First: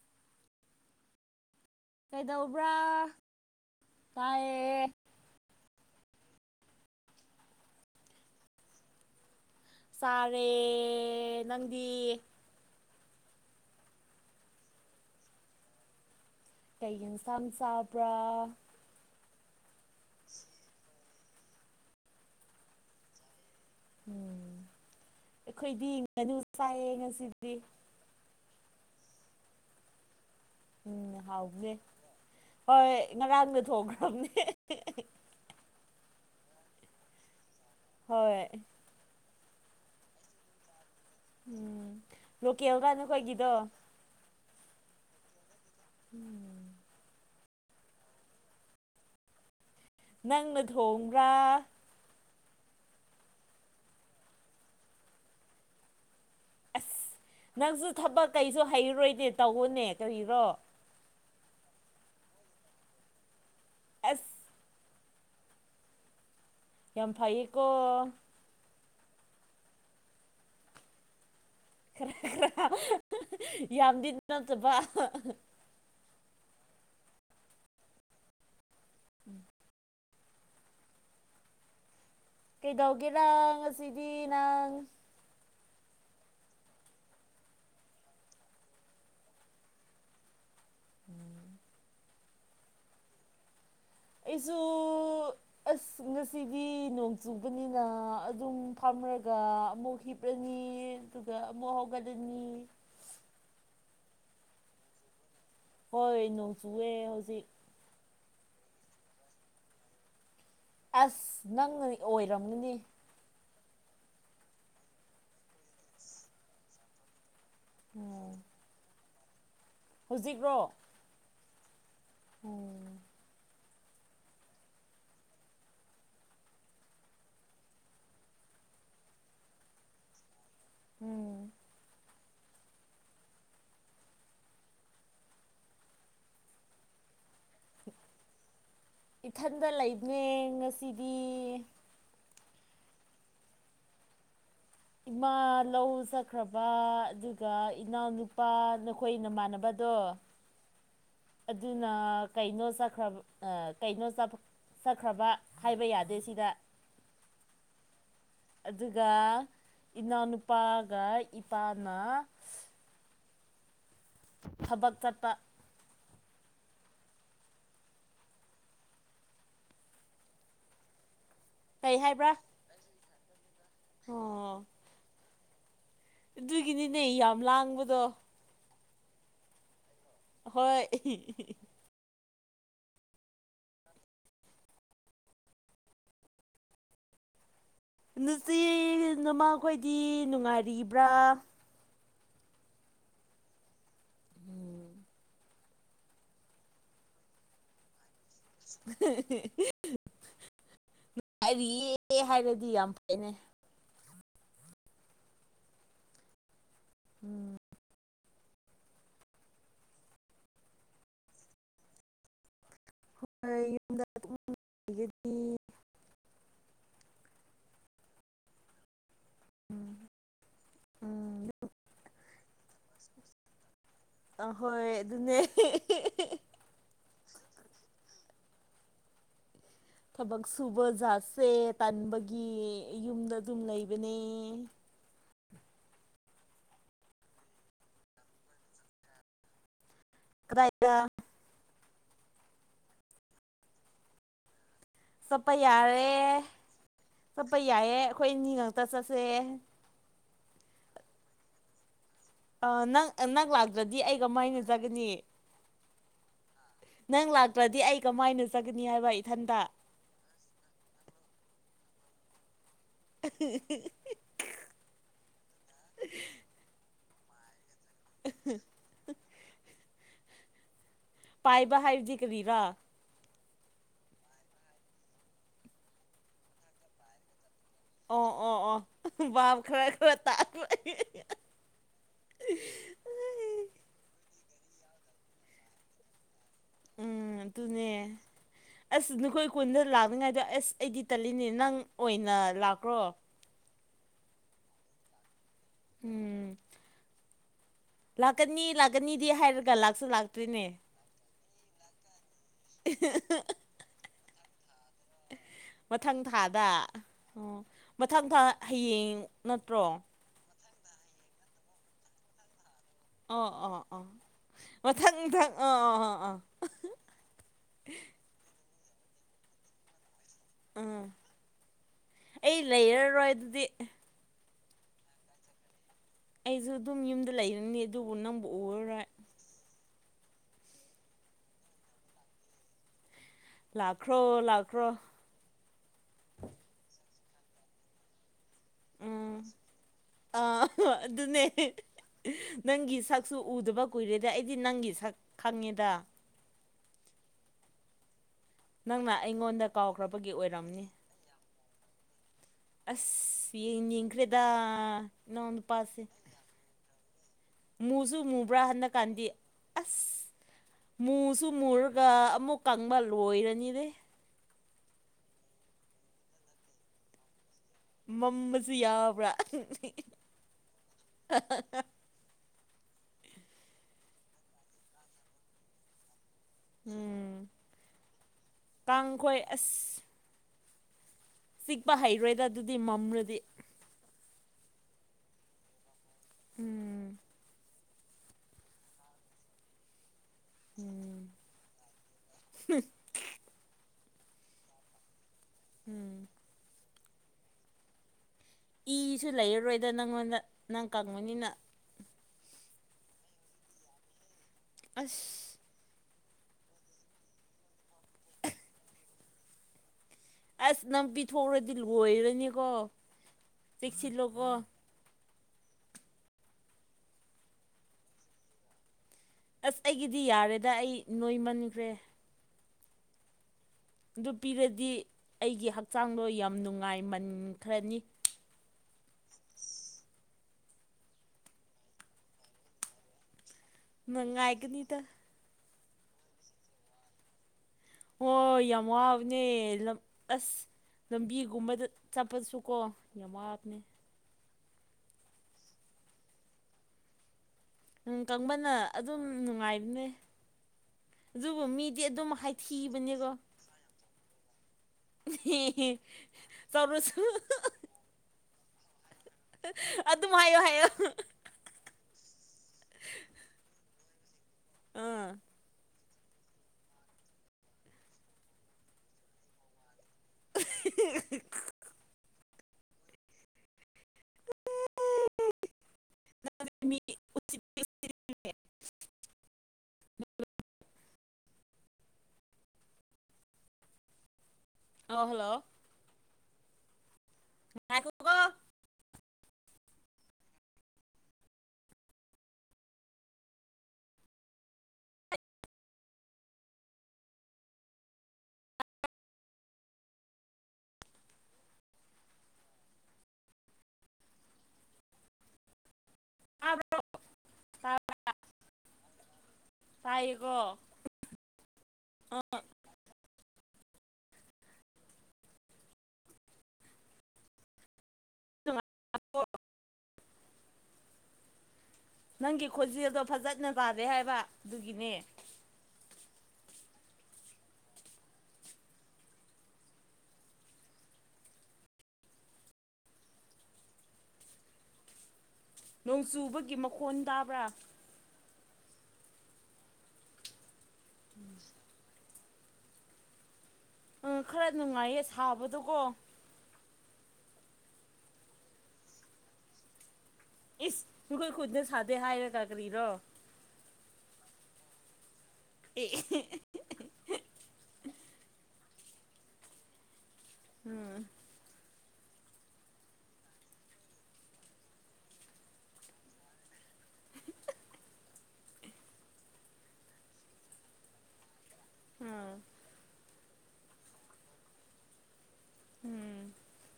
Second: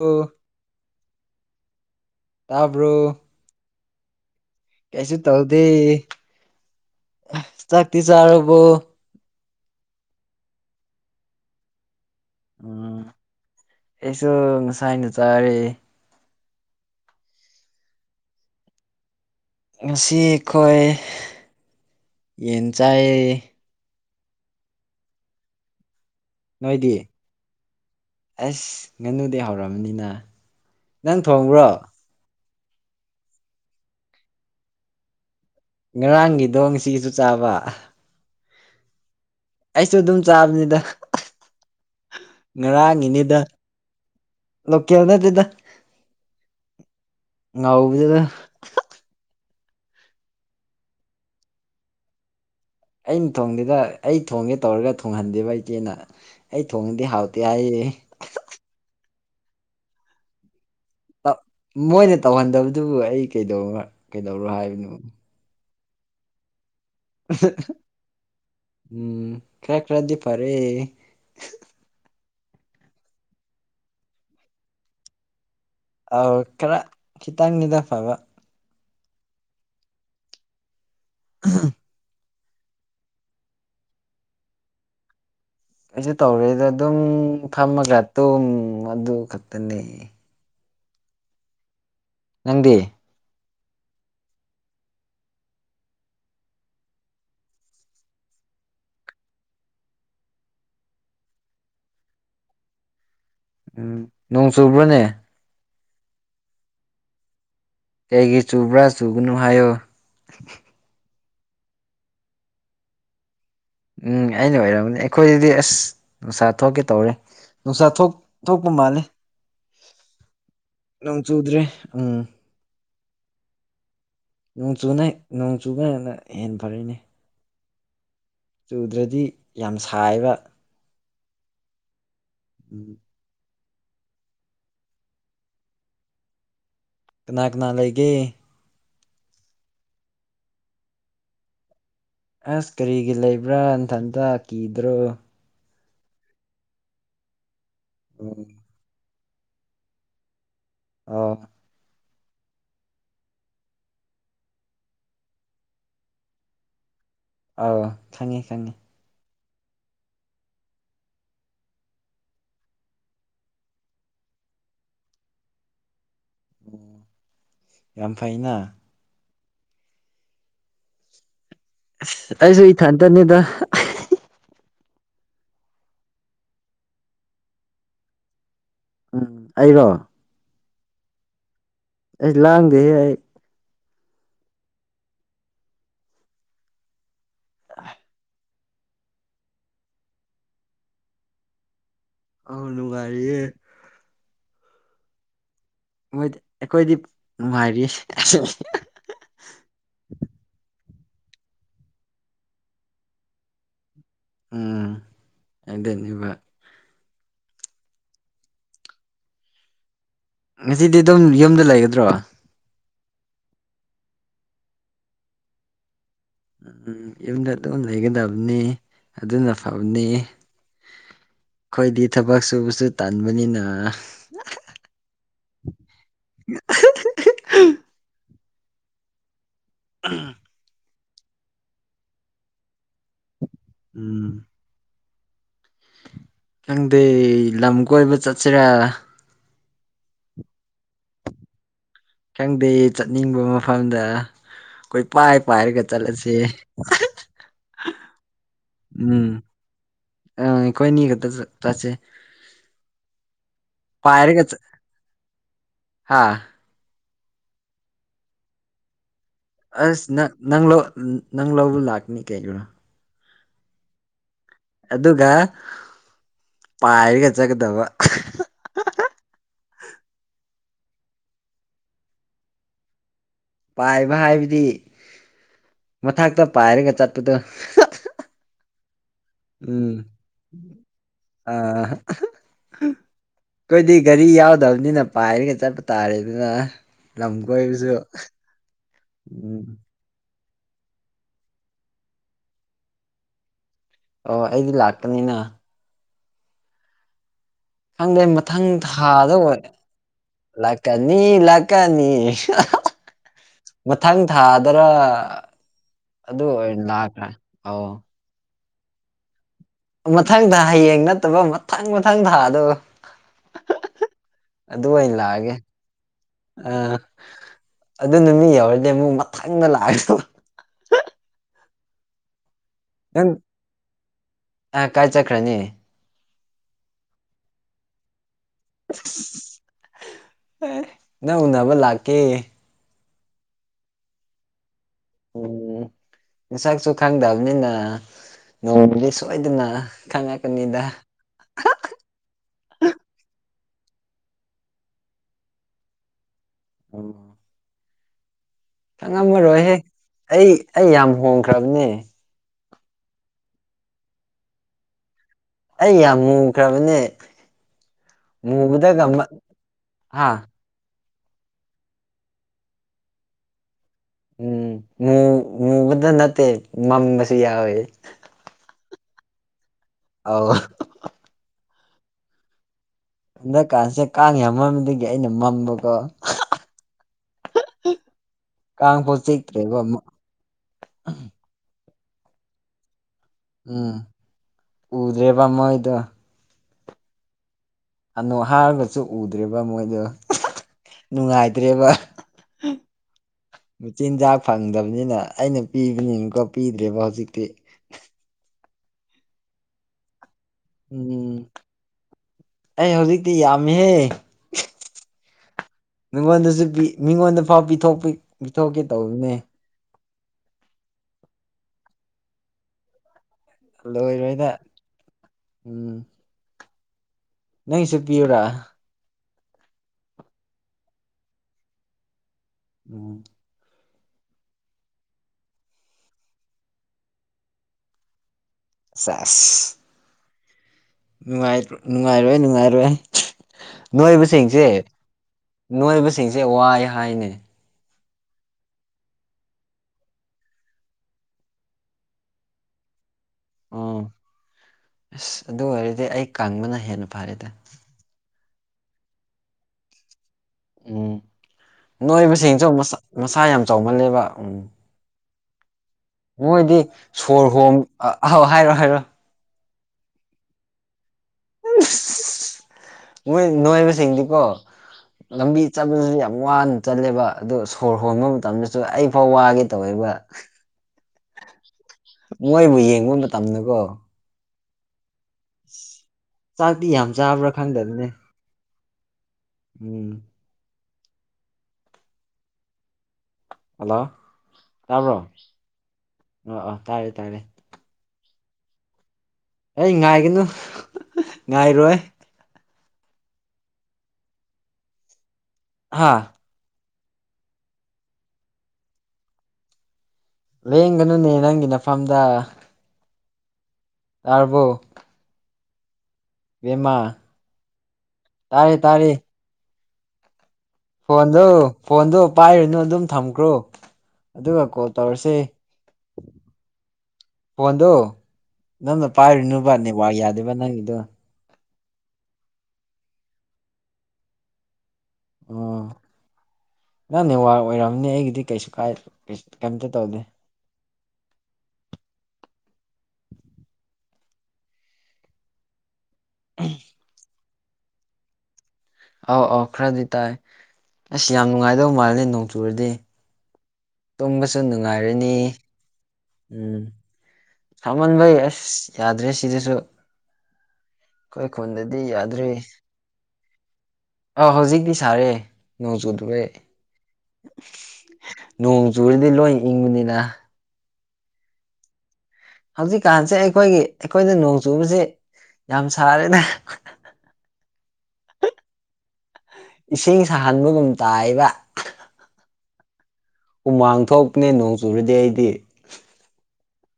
ꯑꯣ ꯀꯩꯗꯧꯕ꯭ꯔꯥ ꯇꯥꯕ꯭ꯔꯣ ꯇꯥꯏꯌꯦ ꯀꯩꯁꯨ ꯇꯧꯗꯦ ꯆꯥꯛꯇꯤ ꯆꯥꯔꯕꯣ ꯁꯥꯔꯦ ꯅꯪꯗꯤ ꯎꯝ ꯑꯩꯁꯨ ꯉꯁꯥꯏꯅ ꯆꯥꯔꯦ ꯀꯩ ꯌꯦꯟꯁꯥꯡ ꯆꯥꯕ꯭ꯔꯥ ꯉꯁꯤ ꯑꯩꯈꯣꯏ ꯌꯦꯟ ꯆꯥꯏ ꯎꯝ ꯑꯩꯈꯣꯏꯗꯤ ꯉꯅꯨ ꯆꯥꯏꯌꯦ ꯅꯣꯏꯗꯤ ꯉꯁꯤꯗꯤ ꯑꯁ ꯉꯥꯅꯨꯗꯤ ꯍꯧꯔꯛꯑꯕꯅꯤꯅ ꯎꯝ ꯍꯥꯎꯒꯦ ꯍꯣꯏ ꯉꯉꯥꯡꯗ ꯊꯣꯛꯈ꯭ꯔꯕꯅꯦ ꯉꯔꯥꯡꯒꯤꯗꯣꯁꯤꯁꯨ ꯆꯥꯕ ꯍꯣꯏ ꯑꯩꯁꯨ ꯑꯗꯨꯝ ꯆꯥꯕꯅꯤꯗ ꯎꯝ ꯂꯣꯀꯦꯜ ꯉꯔꯥꯡꯒꯤꯅꯤꯗ ꯂꯣꯀꯦꯜ ꯅꯠꯇꯦꯗ [inaudible] ꯉꯥꯎꯕꯤꯗꯗ ꯅꯪꯅ ꯊꯣꯡꯕ꯭ꯔꯥ ꯑꯩꯅ ꯊꯣꯡꯗꯦꯗ ꯑꯩ ꯊꯣꯡꯒꯦ ꯇꯧꯔꯒ ꯊꯣꯡꯍꯟꯗꯦꯕ ꯏꯆꯦꯅ ꯑꯩ ꯊꯣꯡꯉ ꯑꯁ ꯅꯪꯁꯨ ꯊꯕꯛ ꯀꯩꯁꯨ ꯍꯩꯔꯔꯣꯏꯅꯦ ꯇꯧꯕꯅꯦ ꯀꯔꯤꯔꯣ ꯃꯣꯏꯅ ꯇꯧꯍꯟꯗꯕꯗꯨꯕꯨ ꯑꯩꯩꯗ ꯑꯁ ꯀꯩꯗꯧꯔꯣ ꯍꯥꯏꯕꯅꯣꯕ ꯌꯥꯝ ꯐꯩꯌꯦꯀꯣ ꯎꯝ ꯀ꯭ꯔꯛ ꯔꯗꯤ ꯐꯔꯦ ꯈꯔ ꯈꯔ ꯌꯥꯝꯗꯤ ꯅꯠꯇꯕ ꯑ ꯈꯔ ꯈꯤꯇꯪꯅꯤꯗ ꯐꯕ [unintelligible] ꯀꯩꯗꯧꯒꯦꯔꯪ ꯑꯁꯤꯗꯤ ꯅꯪ ꯑꯩꯁꯨ ꯇꯧꯔꯦꯗ ꯑꯗꯨꯝ ꯐꯝꯃꯒ ꯇꯨꯝ ꯑꯗꯨ ꯈꯛꯇꯅꯦ [inaudible] ꯅꯪꯗꯤ ꯑꯩꯁꯨ ꯑꯁ ꯉꯁꯤꯗꯤ ꯅꯣꯡ ꯆꯨꯕꯅꯤꯅ ꯑꯗꯨꯝ ꯐꯥꯝ ꯑꯃꯔꯒ ꯑꯃꯨꯛ ꯍꯤꯞꯂꯅꯤ ꯑꯗꯨꯒ ꯑꯃꯨꯛ ꯍꯧꯒꯠꯂꯅꯤ ꯎꯝ ꯅꯣꯡ ꯆꯨꯕ꯭ꯔꯅꯦ ꯍꯣꯏ ꯅꯣꯡꯆꯨꯑꯦ ꯍꯧꯖꯤꯛ ꯀꯩꯒꯤ ꯆꯨꯕ꯭ꯔꯥ ꯆꯨꯒꯅꯨ ꯍꯥꯏꯌꯣ ꯑꯁ ꯅꯪꯅ ꯑꯣꯏꯔꯝꯒꯅꯤ ꯎꯝ ꯑꯩꯅ ꯑꯣꯏꯔꯝꯕꯅꯤ ꯑꯩꯈꯣꯏꯗꯗꯤ ꯑꯁ ꯅꯨꯡꯁꯥ ꯊꯣꯛꯀꯦ ꯇꯧꯔꯦ ꯅꯨꯡꯁꯥ ꯊꯣꯛ ꯎꯝ ꯊꯣꯛꯄ ꯃꯥꯜꯂꯦ ꯍꯧꯖꯤꯛꯔꯣ ꯅꯣꯡ ꯆꯨꯗ꯭ꯔꯦ ꯎꯝ ꯎꯝ ꯅꯣꯡ ꯆꯨꯅ ꯅꯣꯡ ꯆꯨꯒꯅꯅ ꯍꯦꯟꯅ ꯐꯔꯤꯅꯦ ꯆꯨꯗ꯭ꯔꯗꯤ ꯌꯥꯝ ꯁꯥꯏꯕ ꯎꯝ ꯎꯝ ꯀꯅꯥ ꯀꯅꯥ ꯂꯩꯒꯦ ꯏꯊꯟꯗ ꯂꯩꯅꯦ ꯉꯁꯤꯗꯤ ꯑꯁ ꯀꯔꯤꯒꯤ ꯂꯩꯕ꯭ꯔꯥ ꯏꯟꯊꯟꯇ ꯀꯤꯗ꯭ꯔꯣ ꯏꯃꯥ ꯂꯧ ꯆꯛꯈ꯭ꯔꯕ ꯑꯗꯨꯒ ꯎꯝ ꯏꯅꯥꯎꯅꯨꯄꯥ ꯅꯈꯣꯏ ꯅꯃꯥꯟꯅꯕꯗꯣ ꯑꯣ ꯑꯗꯨꯅ ꯀꯩꯅꯣ ꯆꯠꯈ꯭ꯔꯕ ꯀꯩꯅꯣ ꯆꯠꯈ꯭ꯔꯕ ꯍꯥꯏꯕ ꯌꯥꯗꯦ ꯁꯤꯗ ꯑ ꯑꯗꯨꯒ ꯏꯅꯥꯎꯅꯨꯄꯥ ꯊꯕꯛ ꯆꯠꯄ ꯑꯣ ꯌꯥꯝ ꯐꯩꯅ ꯀꯩ ꯍꯥꯏꯕ꯭ꯔꯥ ꯑꯩꯁꯨ ꯏꯊꯟꯇꯅꯤꯗ ꯑꯣ ꯑꯗꯨꯒꯤꯅꯤꯅꯦ ꯌꯥꯝ ꯂꯥꯡꯕꯗꯣ ꯎꯝ ꯑꯩꯔꯣ ꯍꯣꯏ ꯑꯩ ꯂꯥꯡꯗ ꯍꯦ ꯑꯩ ꯅꯨꯆ ꯅꯃꯈꯣꯏꯗꯤ ꯅꯨꯡꯉꯥꯏꯔꯤꯕ꯭ꯔꯥ ꯑꯥꯎ ꯅꯨꯨ ꯒꯥꯔꯤꯌꯦꯦ ꯣꯏꯗꯤ ꯑꯩꯈꯣꯏꯗꯤ ꯅꯨꯡꯉꯥꯏꯔꯤꯁꯦ [unintelligible] ꯍꯥꯏꯔꯤꯌꯦ ꯍꯥꯏꯔꯗꯤ ꯌꯥꯝ ꯐꯩꯅꯦ ꯎꯝ ꯑꯩꯗꯅꯤꯕ ꯎꯝ ꯉꯁꯤꯗꯤ ꯑꯗꯨꯝ ꯌꯨꯝꯗ ꯂꯩꯒꯗ꯭ꯔꯣ ꯍꯣꯏꯣꯏ ꯌꯨꯝꯗꯒꯗꯤ ꯎꯝ ꯎꯝ ꯌꯨꯝꯗ ꯑꯗꯨꯝ ꯂꯩꯒꯗꯕꯅꯤ ꯑꯗꯨꯅ ꯎꯝ ꯐꯕꯅꯤ ꯎꯝ ꯑꯩꯈꯣꯏꯗꯤ ꯊꯕꯛ ꯁꯨꯕꯁꯨ ꯇꯟꯥꯟꯕꯅꯤꯅ ꯑꯍꯣꯏ ꯑꯗꯨꯅꯦ ꯊꯕꯛ ꯁꯨꯕ ꯖꯠꯁꯦ ꯇꯥꯟꯕꯒꯤ ꯌꯨꯝꯗ ꯑꯗꯨꯝ ꯂꯩꯕꯅꯦ ꯎꯝ ꯈꯪꯗꯦ ꯂꯝ ꯀꯣꯏꯕ ꯆꯠꯁꯤꯔꯥ ꯀ ꯏꯗ ꯈꯪꯗꯦ ꯆꯠꯅꯤꯡꯕ ꯃꯐꯝꯗ ꯑꯩꯈꯣꯏ ꯄꯥꯏ ꯆꯠꯄ ꯄꯥꯏꯔꯒ ꯌꯥꯔꯦ ꯆꯠꯂꯁꯦ ꯆꯠꯄ ꯌꯥꯏꯌꯦ ꯑꯩꯈꯣꯏ ꯏꯅꯤ ꯉꯇ ꯆꯠꯁꯦ ꯑ ꯀꯣꯏꯅꯤ ꯀꯗ ꯆꯁꯦ ꯑ ꯅꯪ ꯅꯪ ꯂꯥꯛꯇ꯭ꯔꯗꯤ ꯑꯩ ꯄꯥꯏꯔꯒ ꯆꯠ ꯀꯃꯥꯏꯅꯖꯒꯅꯤ ꯍꯥ ꯅꯪ ꯂꯥꯛꯇ꯭ꯔꯗꯤ ꯑꯩ ꯀꯃꯥꯏꯅ ꯆꯠꯒꯅꯤ ꯍꯥꯏꯕ ꯑꯩ ꯑꯁ ꯅꯪ ꯅꯪ ꯅꯪ ꯂꯧꯕ ꯂꯥꯛꯀꯅꯤ ꯀꯩꯒꯤꯅꯣ ꯎ ꯑꯗꯨꯒ ꯄꯥꯏꯔꯒ ꯆꯠꯀꯗꯕ ꯄꯥꯏꯕ ꯍꯥꯏꯖꯤ ꯀꯔꯤꯔꯥ ꯄꯥꯏꯕ ꯍꯥꯏꯕꯗꯤ ꯃꯊꯛꯇ ꯄꯥꯏꯔꯒ ꯆꯠꯄꯗꯣ ꯑꯣ ꯑꯣ ꯑꯣ ꯞ ꯈꯔ ꯎꯝ ꯈꯔ ꯇꯥꯇ ꯄ ꯑ ꯑꯩꯈꯣꯏꯗꯤ ꯒꯥꯔꯤ ꯌꯥꯎꯗꯕꯅꯤꯅ ꯄꯥꯏꯔꯒ ꯆꯠꯄ ꯇꯥꯔꯦ ꯑꯗꯨꯅ ꯂꯝ ꯎꯝ ꯀꯣꯏꯕꯁꯨ ꯑꯗꯨꯅꯦ ꯎꯝ ꯑꯦꯁ ꯑꯩꯗꯤ ꯇꯂꯤꯅꯦ ꯅꯪ ꯑꯣꯏꯅ ꯂꯥꯛꯈ꯭ꯔꯣ ꯑꯣ ꯑꯩꯗꯤ ꯂꯥꯛꯀꯅꯤꯅ ꯎꯝ ꯈꯪꯗꯦ ꯃꯊꯪ ꯂꯥꯛꯀꯅꯤ ꯂꯥꯛꯀꯅꯤꯗꯤ ꯊꯥꯗ ꯑꯣꯏꯔꯦ ꯍꯥꯏꯔꯒ ꯂꯥꯛꯁꯨ ꯂꯥꯛꯇ꯭ꯔꯤꯅꯦ ꯂꯥꯛꯀꯅꯤ ꯂꯥꯛꯀꯅꯤ [unintelligible] ꯃꯊꯪ ꯊꯥ ꯑꯗ꯭ꯔ ꯃꯊꯪ ꯊꯥꯗ ꯑꯣ ꯑꯧ ꯃꯊꯪ ꯊꯥ ꯍꯌꯦꯡ ꯅꯠꯇ꯭ꯔꯣ ꯃꯊꯪꯗ ꯍꯌꯦꯡ ꯅꯠꯇꯕ ꯃꯊꯪ ꯃꯊꯪ ꯊꯥꯗꯣ ꯑꯣ ꯑꯣ ꯑꯣ ꯑꯗꯨ ꯑ ꯃꯊꯪ ꯃꯊꯪ ꯂꯥꯛꯑꯒꯦ ꯑꯣ ꯑꯣ ꯑꯣ ꯑꯣ ꯑ ꯑꯗꯨ ꯅꯨꯃꯤ ꯌꯧꯔꯗꯤ ꯑꯃꯨꯛ ꯃꯊꯪꯗ ꯂꯥꯛꯑꯁꯨ ꯎꯝ ꯑꯩ ꯂꯩꯔꯔꯣꯏ ꯑꯗꯨꯗꯤ ꯑ ꯀꯥꯏ ꯆꯠꯈ꯭ꯔꯅꯤ ꯑꯩꯁꯨ ꯑꯗꯨꯝ ꯌꯨꯝꯗ ꯂꯩꯔꯅꯤ ꯑꯗꯨꯕꯨ ꯅ ꯑꯦ ꯅꯪ ꯎꯅꯕ ꯂꯥꯛꯀꯦ ꯂꯥꯛꯈꯔꯣ ꯂꯥꯛ ꯎꯝ ꯅꯁꯛꯁꯨ ꯈꯪꯗꯝꯅꯤꯅ ꯅꯣꯡꯃꯗꯤ ꯎꯝ ꯁꯣꯏꯗꯅ ꯑꯥ ꯈꯪꯉꯛꯀꯅꯤꯗ ꯑꯗꯨꯅꯦ ꯅꯪꯒꯤ ꯁꯛꯁꯨ ꯎꯗꯕ ꯀꯨꯏꯔꯦꯗ ꯑꯩꯗꯤ ꯅꯪꯒꯤ ꯁꯛ ꯈꯪꯉꯦꯗ ꯑꯝ ꯅꯪꯅ ꯑꯩꯉꯣꯟꯗ ꯈꯪꯉꯝꯃꯔꯣꯏꯍꯦ ꯀꯥꯎꯈ꯭ꯔꯕꯒꯤ ꯑꯩ ꯑꯣꯏꯔꯝꯅꯤ ꯑꯩ ꯌꯥꯝ ꯍꯣꯡꯈ꯭ꯔꯝꯅꯦ ꯑꯁ ꯌꯦꯡꯅꯤꯡꯈ꯭ꯔꯦꯗ ꯑꯩ ꯌꯥꯝ ꯃꯨꯈ꯭ꯔꯕꯅꯦ ꯃꯨꯁꯨꯨ ꯃꯨꯕ꯭ꯔꯥ ꯍꯟꯗ ꯃꯨꯕꯗꯒ ꯃ ꯀꯥꯟꯗꯤ ꯑꯁ ꯍꯥ ꯃꯨꯁꯨ ꯃꯨꯔꯒ ꯑꯃꯨꯛ ꯀꯪꯕ ꯂꯣꯏꯔꯅꯤꯅꯦ ꯎꯝ ꯃꯨ ꯃꯨꯕꯗ ꯅꯠꯇ ꯃꯝꯕꯁꯨ ꯌꯥꯌꯦ ꯃꯝꯝꯕꯁꯨ ꯌꯥꯕ꯭ꯔꯥ ꯑꯥꯎ ꯍꯟꯗꯛꯀꯥꯟꯁꯦ ꯀꯥꯡ ꯌꯥꯝꯃꯝꯗꯒꯤ ꯑꯩꯅ ꯃꯝꯕꯀꯣ ꯎꯝ ꯀꯥꯡ ꯐꯥꯎ ꯀꯥꯡꯈꯣꯏ ꯆꯤꯛꯇ꯭ꯔꯦꯒꯣ ꯃꯥ ꯑꯍꯨꯝ ꯇꯤꯛꯄ ꯍꯩꯔꯣꯏꯗ ꯑꯗꯨꯗꯤ ꯃꯝꯔꯗꯤ ꯎꯝ ꯎꯗꯔ꯭ꯦꯕꯥ ꯃꯣꯏꯗꯣ ꯎꯝ ꯑꯅꯨ ꯍꯥꯏꯔꯒꯁꯨ ꯎꯗꯔ꯭ꯦꯕ ꯃꯣꯏꯗꯣ ꯎꯝ ꯅꯨꯡꯉꯥꯏꯗ꯭ꯔꯦꯕ ꯆꯤꯟꯖꯥꯛ ꯐꯪꯗꯕꯅꯤꯅ ꯑꯩꯅ ꯎꯝ ꯄꯤꯕꯅꯤꯀꯣ ꯄꯤꯗ꯭ꯔꯦꯕ ꯍꯧꯖꯤꯛꯇꯤ ꯏꯁꯨ ꯂꯩꯔꯔꯣꯏꯗ ꯅꯪꯉꯣꯟꯗ ꯅꯪ ꯎꯝ ꯀꯪꯕꯅꯤꯅ ꯑꯩ ꯍꯧꯖꯤꯛꯇꯤ ꯌꯥꯝꯃꯦꯍꯦ ꯑꯁ ꯃꯤꯉꯣꯟꯗꯁꯨ ꯄꯤ ꯃꯤꯉꯣꯟꯗꯥꯎ ꯄꯤꯊꯣꯛꯄꯤ ꯄꯤꯊꯣꯛꯀꯦ ꯇꯧꯕꯅꯦ ꯑꯁ ꯅꯝ ꯄꯤꯊꯣꯛ꯭ꯔꯗꯤ ꯂꯣꯏꯔꯅꯤꯀꯣ ꯆꯦꯛꯁꯤꯜꯂꯣꯀꯣ ꯂꯣꯏꯔꯣꯏꯗ ꯎꯝ ꯅꯪꯁꯨ ꯄꯤꯌꯨꯔꯥ ꯑꯁ ꯑꯩꯒꯤꯗꯤ ꯌꯥꯔꯦꯗ ꯑꯩ ꯅꯣꯏꯃꯟꯈ꯭ꯔꯦ ꯎꯝ ꯑꯗꯨ ꯄꯤꯔꯗꯤ ꯑꯩꯒꯤ ꯍꯛꯆꯥꯡꯗꯣ ꯌꯥꯝ ꯅꯨꯡꯉꯥꯏꯃꯟꯈ꯭ꯔꯅꯤ ꯁꯦꯁ ꯅꯨꯡꯉꯥꯏꯇꯔ꯭ ꯅꯨꯡꯉꯥꯏꯔꯣꯏ ꯅꯨꯡꯉꯥꯏꯔꯣꯏ ꯅꯣꯏꯕꯁꯤꯡꯁꯦ ꯅꯨꯡꯉꯥꯏꯒꯅꯤꯗ ꯅꯣꯏꯕꯁꯤꯡꯁꯦ ꯋꯥꯏ ꯍꯥꯏꯅꯦ ꯍꯣꯏ ꯌꯥꯝ ꯋꯥꯕꯅꯦ ꯂꯝ ꯑꯁ ꯂꯝꯕꯤꯒꯨꯝꯕꯗ ꯆꯠꯄꯗꯁꯨ ꯀꯣ ꯌꯥꯝ ꯋꯥꯕꯅꯦ ꯑꯣ ꯑꯁ ꯑꯗꯨ ꯑꯣꯏꯔꯗꯤ ꯑꯩ ꯀꯪꯕꯅ ꯍꯦꯟꯅ ꯐꯔꯦꯗ ꯀꯪꯕꯅ ꯑꯗꯨꯝ ꯅꯨꯡꯉꯥꯏꯕꯅꯦ ꯎꯝ ꯑꯗꯨꯕꯨ ꯃꯤꯗꯤ ꯑꯗꯨꯝ ꯅꯣꯏꯕꯁꯤꯡꯁꯨ ꯃꯁꯛ ꯍꯥꯏꯊꯤꯕꯅꯦꯀꯣ ꯃꯁꯥ ꯌꯥꯝ ꯆꯥꯎꯃꯜꯂꯦꯕ ꯎꯝ ꯑꯦꯍꯤ ꯍꯤ ꯃꯣꯏꯗꯤ ꯁꯣꯔ ꯍꯣꯡ ꯍꯥꯏꯔꯣ ꯍꯥꯏꯔꯣ ꯑꯗꯨꯝ ꯍꯥꯏꯌꯣ ꯍꯥꯏꯌꯣ ꯎꯁ ꯃꯣꯏ ꯅꯨꯡꯉꯥꯏꯕꯁꯤꯡꯗꯤꯀꯣ ꯑꯥ ꯂꯝꯕꯤ ꯆꯠꯄꯁꯨ ꯌꯥꯝ ꯝ ꯋꯥꯅ ꯆꯜꯂꯦꯕ ꯑꯗꯨ ꯁꯣꯔ ꯍꯣꯟꯕ ꯃꯇꯝꯗꯁꯨ ꯑꯩ ꯐꯥꯎ ꯋꯥꯒꯦ ꯇꯧꯋꯦꯕ [inaudible] ꯃꯣꯏꯕꯨ ꯌꯦꯡꯕ ꯃꯇꯝꯗꯀꯣ ꯑꯦ [unintelligible] ꯆꯥꯛꯇꯤ ꯌꯥꯝ ꯆꯥꯕ꯭ꯔꯥ ꯈꯪꯗꯟꯅꯦ [inaudible] ꯎꯝ ꯍꯜꯂꯣ ꯇꯥꯕ꯭ꯔꯣ ꯑꯣ ꯍꯜꯂꯣ ꯑꯣ ꯑꯣ ꯇꯥꯏꯔꯦ ꯇꯥꯏꯔꯦ ꯉꯒꯣ ꯑꯩ ꯉꯥꯏꯒꯅꯨ ꯉꯥꯏꯔꯣꯏ ꯍꯥꯥ ꯂꯦꯡꯒꯅꯨꯅꯦ ꯅꯪꯒꯤ ꯅꯐꯝꯗ ꯇꯥꯕꯨꯣ ꯇꯥꯕ꯭ꯔꯣ ꯃ ꯇꯥꯔꯦ ꯇꯥꯔꯦ ꯇꯥꯏꯒꯣ ꯐꯣꯟꯗꯣ ꯐꯣꯟꯗꯣ ꯄꯥꯏꯔꯨꯅꯨ ꯑꯗꯨꯝ ꯊꯝꯈ꯭ꯔꯣ ꯑꯗꯨꯒ ꯀꯣꯜ ꯇꯧꯔꯁꯦ ꯐꯣꯟꯗꯣ ꯅꯪꯅ ꯄꯥꯏꯔꯨꯅꯨꯕ ꯅꯦꯠꯋꯛ ꯌꯥꯗꯦꯕ ꯅꯪꯒꯤꯗꯣ ꯅꯪꯒꯤ ꯈꯣꯟꯖꯦꯜꯗꯣ ꯐꯖꯅ ꯇꯥꯗꯦ ꯍꯥꯏꯕ ꯑꯗꯨꯒꯤꯅꯦ ꯎꯝ ꯅꯪꯅꯦꯦ ꯋꯥꯔ ꯑꯣꯏꯔꯝꯅꯤ ꯑꯩꯒꯤꯗꯤ ꯀꯩꯁꯨ ꯀꯥꯏ ꯀꯩꯝꯇ ꯇꯧꯗꯦ [unintelligible] ꯅꯣꯡ ꯆꯨꯕꯒꯤ ꯃꯈꯣꯟ ꯇꯥꯕ꯭ꯔꯥ ꯑꯧ ꯑꯧ ꯈꯔꯗꯤ ꯇꯥꯏ ꯑꯁ ꯌꯥꯝ ꯅꯨꯡꯉꯥꯏꯗꯧ ꯃꯥꯜꯂꯅꯦ ꯅꯣꯡ ꯆꯨꯔꯗꯤ ꯎꯝ ꯇꯨꯝꯕꯁꯨ ꯈꯔ ꯅꯨꯡꯉꯥꯏꯌꯦ ꯅꯨꯡꯉꯥꯏꯔꯅꯤ ꯁꯥꯕꯗꯣꯀꯣ ꯎꯝ ꯊꯃꯟꯕꯩ ꯑꯁ ꯌꯥꯗ꯭ꯔꯦ ꯁꯤꯗꯁꯨ ꯏꯁ ꯑꯩꯈꯣꯏ ꯅꯈꯣꯏ ꯈꯨꯟꯗ ꯈꯨꯟꯗꯗꯤ ꯁꯥꯗꯦ ꯌꯥꯗ꯭ꯔꯤ ꯍꯥꯏꯔꯒ ꯀꯔꯤꯔꯣ ꯑ ꯍꯧꯖꯤꯛꯇꯤ ꯁꯥꯔꯦ ꯅꯣꯡ ꯑꯦ ꯆꯨꯗꯨꯔꯦꯣꯡ ꯖꯨꯔꯤꯗꯤ ꯂꯣꯏ ꯏꯪꯕꯅꯤꯅ ꯎꯝ ꯍꯧꯖꯤꯛꯀꯥꯟꯁꯦ ꯑꯩꯈꯣꯏꯒꯤ ꯑꯩꯈꯣꯏꯅ ꯅꯣꯡ ꯆꯨꯕꯁꯦ ꯌꯥꯝ ꯁꯥꯔꯦꯅꯦ ꯏꯁꯤꯡ ꯁꯥꯍꯟꯕꯒꯨꯝ ꯇꯥꯏꯕ ꯑꯣꯝ ꯎꯨꯃꯥꯡ ꯊꯣꯛꯄꯅꯦ ꯅꯣꯡ ꯆꯨꯔꯗꯤ ꯑꯩꯗꯤ ꯎꯝ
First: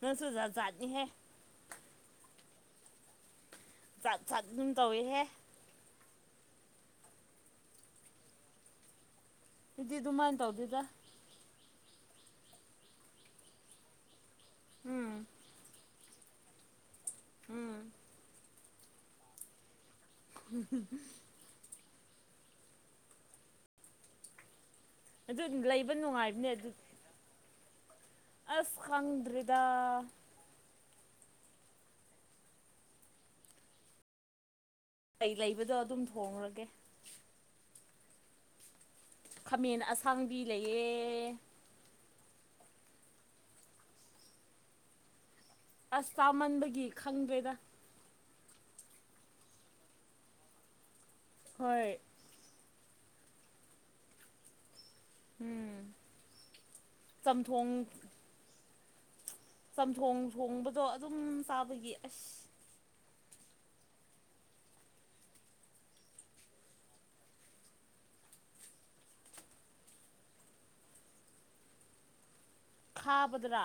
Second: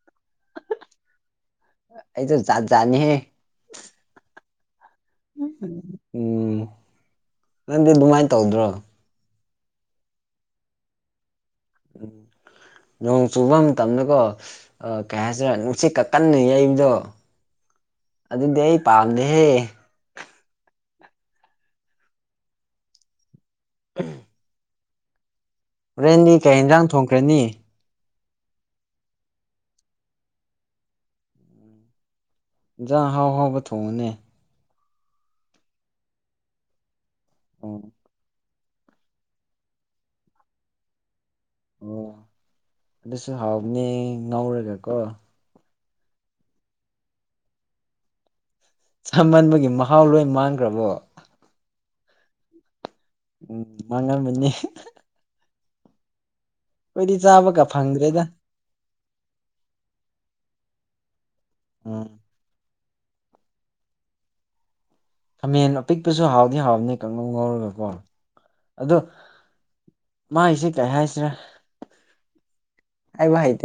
ꯅꯁꯨꯨꯖꯥ ꯆꯥꯅꯤ ꯍꯦ ꯑꯩꯗꯠꯖꯥꯅꯤꯍꯦ ꯆꯠ ꯑꯗꯨꯝ ꯇꯧꯏꯦꯍꯦ ꯎꯝ ꯅꯪꯗꯤ ꯑꯗꯨꯃꯥꯏꯅ ꯇꯧꯗ꯭ꯔꯣ ꯏꯗꯤ ꯑꯗꯨꯃꯥꯏꯅ ꯇꯧꯗꯦꯗ ꯎꯝ ꯅꯣꯡ ꯆꯨꯕ ꯃꯇꯝꯗꯀꯣ ꯎꯝ ꯀꯩ ꯍꯥꯏꯁꯤꯔꯦ ꯅꯨꯡꯁꯤꯠ ꯀꯛ ꯀꯟꯅ ꯌꯩꯕꯗꯣ ꯎꯝ ꯑꯗꯨꯗꯤ ꯑꯩ ꯄꯥꯝꯅꯦꯍꯦ [unintelligible] ꯎꯝ ꯑꯗꯨ ꯂꯩꯕ ꯍꯣꯔꯦꯟꯗꯤ ꯀꯩ ꯌꯦꯟꯖꯥꯡ ꯊꯣꯡꯈ꯭ꯔꯦꯅꯤ ꯑꯁꯈꯪꯗ꯭ꯔꯤꯗꯥ ꯍꯥꯎ ꯍꯥꯎꯕ ꯊꯣꯡꯉꯨꯅꯦ ꯀ ꯂꯩꯕꯗꯣ ꯑꯗꯨꯝ ꯊꯣꯡꯡꯂꯒꯦ ꯑꯣ ꯈꯥꯃꯦꯟ ꯑꯁꯥꯡꯕꯤ ꯂꯩꯌꯦ ꯑꯣ ꯑꯗꯨꯁꯨ ꯍꯥꯎꯅꯤ ꯉꯧꯔꯒ ꯀꯣ ꯑꯁ ꯆꯥꯃꯟꯕꯒꯤ ꯈꯪꯗ꯭ꯔꯦꯗ ꯁꯃꯟꯕꯒꯤ ꯃꯍꯥꯎ ꯂꯣꯏ ꯃꯥꯟꯈ꯭ꯔꯕꯣ ꯍꯣꯏ ꯎꯝ ꯃꯉꯟ ꯃꯅꯤꯅꯤ ꯎꯝ ꯑꯩꯈꯣꯏꯗꯤ ꯆꯥꯕꯒ ꯆꯝꯊꯣꯡ ꯐꯪꯗ꯭ꯔꯦꯗ ꯆꯝꯊꯣꯡ ꯊꯣꯡꯕꯗꯣ ꯑꯗꯨꯝ ꯆꯥꯕꯒꯤ ꯎꯝ ꯑꯁ ꯈꯥꯃꯦꯟ ꯑꯄꯤꯛꯄꯁꯨ ꯍꯥꯎꯗꯤ ꯍꯥꯎꯕꯅꯦ ꯀꯪꯉꯧ ꯉꯧꯔꯒꯀꯣ ꯑ ꯃ ꯏꯁꯦ ꯀꯩ ꯍꯥꯏꯁꯤꯔꯦ ꯈꯥꯕꯗꯔꯥ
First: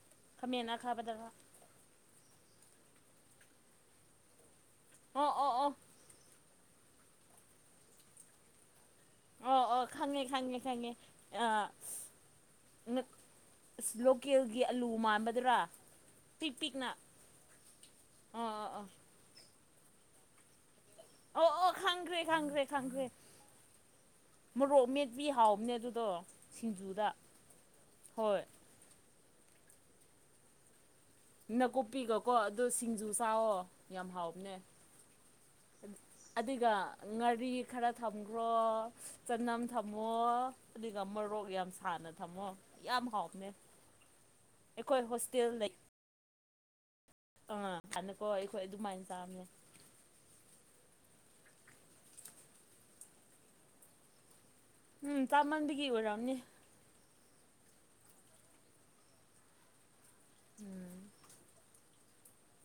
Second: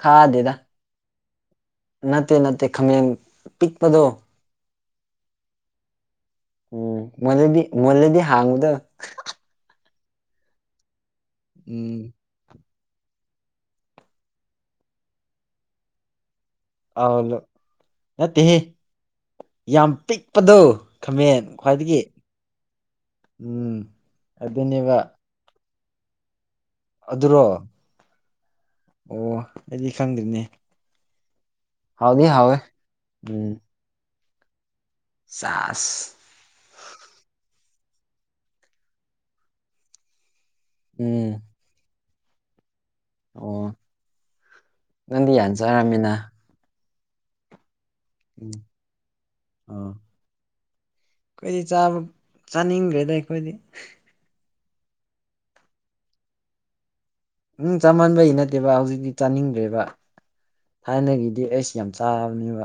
ꯈꯥꯗꯦꯗ ꯈꯃꯅꯥ ꯈꯥꯕꯗ꯭ꯔꯥ ꯅꯠꯇꯦ ꯅꯠꯇꯦ ꯈꯥꯃꯦꯟ ꯄꯤꯛꯄꯗꯣ ꯑꯣ ꯑꯣ ꯑꯣ ꯎꯝ ꯃꯗꯤ ꯃꯦꯗꯤ ꯍꯥꯡꯉꯗ ꯑꯣ ꯑꯣ ꯈꯪꯉꯦ ꯈꯪꯉꯦ ꯈꯪꯉꯦ ꯎꯝ ꯑꯁ ꯂꯣꯀꯦꯜꯒꯤ ꯑꯂꯨ ꯃꯥꯟꯕꯗꯨꯔꯥ ꯄꯤꯛ ꯄꯤꯛꯅ ꯑꯂꯣ ꯑꯣ ꯅꯠꯇꯦꯍꯦ ꯑꯣ ꯑꯣ ꯌꯥꯝ ꯄꯤꯛꯄꯗꯣ ꯈꯥꯃꯦꯟ ꯑ ꯑ ꯈ꯭ꯋꯥꯏꯗꯒꯤ ꯈꯪꯈ꯭ꯔꯦ ꯈꯪꯈ꯭ꯔꯦ ꯈꯪꯈ꯭ꯔꯦ ꯎꯝ ꯃꯣꯔꯣꯛ ꯑꯗꯨꯅꯦꯕ ꯃꯦꯠꯄꯤ ꯍꯥꯎꯅꯦ ꯑꯗꯨ ꯇꯣ ꯁꯤꯡꯖꯨꯗ ꯑꯗꯨꯔꯣ ꯍꯣꯏ ꯑꯣ ꯑꯩꯗꯤ ꯈꯪꯗ꯭ꯔꯤꯅꯦ ꯍꯥꯎꯗꯤ ꯅꯥꯀꯨꯞꯄꯤꯒꯀꯣ ꯍꯥꯎꯋꯦ ꯑꯗꯨꯗ ꯁꯤꯡꯖꯨ ꯎꯝ ꯆꯥꯋꯣ ꯌꯥꯝ ꯍꯥꯎꯕꯅꯦ ꯆꯥꯁ ꯑꯗꯨꯒ ꯉꯔꯤ ꯈꯔ ꯊꯝꯈ꯭ꯔꯣ ꯆꯅꯝ ꯊꯝꯃꯣ ꯑꯗꯨꯒ ꯎꯝ ꯃꯣꯔꯣꯛ ꯌꯥꯝ ꯁꯥꯅ ꯊꯝꯃꯣ ꯌꯥꯝ ꯍꯥꯎꯕꯅꯦ ꯑꯣ ꯑꯩꯈꯣꯏ ꯅꯪꯗꯤ ꯍꯣꯁꯇꯦꯜ ꯌꯥꯝ ꯂꯩ ꯆꯥꯔꯝꯃꯤꯅ ꯑꯥ ꯍꯥꯟꯗꯛꯀꯣ ꯎꯝ ꯑꯩꯈꯣꯏ ꯑꯗꯨꯃꯥꯏꯅ ꯆꯥꯕꯅꯦ ꯑꯥ ꯑꯩꯈꯣꯏꯗꯤ ꯆꯥꯕ ꯆꯥꯅꯤꯡꯈ꯭ꯔꯦꯗ ꯑꯩꯈꯣꯏꯗꯤ ꯎꯝ ꯆꯥꯃꯟꯕꯒꯤ ꯑꯣꯏꯔꯝꯅꯦ ꯎꯝ ꯆꯥꯃꯟꯕꯩ ꯅꯠꯇꯦꯕ ꯍꯧꯖꯤꯛꯇꯤ ꯆꯥꯅꯤꯡꯗ꯭ꯔꯦꯕ ꯎꯝ ꯊꯥꯏꯅꯒꯤꯗꯤ ꯑꯩꯁ ꯌꯥꯝ ꯆꯥꯕꯅꯦꯕ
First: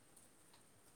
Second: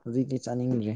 ꯍꯧꯖꯤꯛꯇꯤ ꯆꯥꯅꯤꯡꯗ꯭ꯔꯦ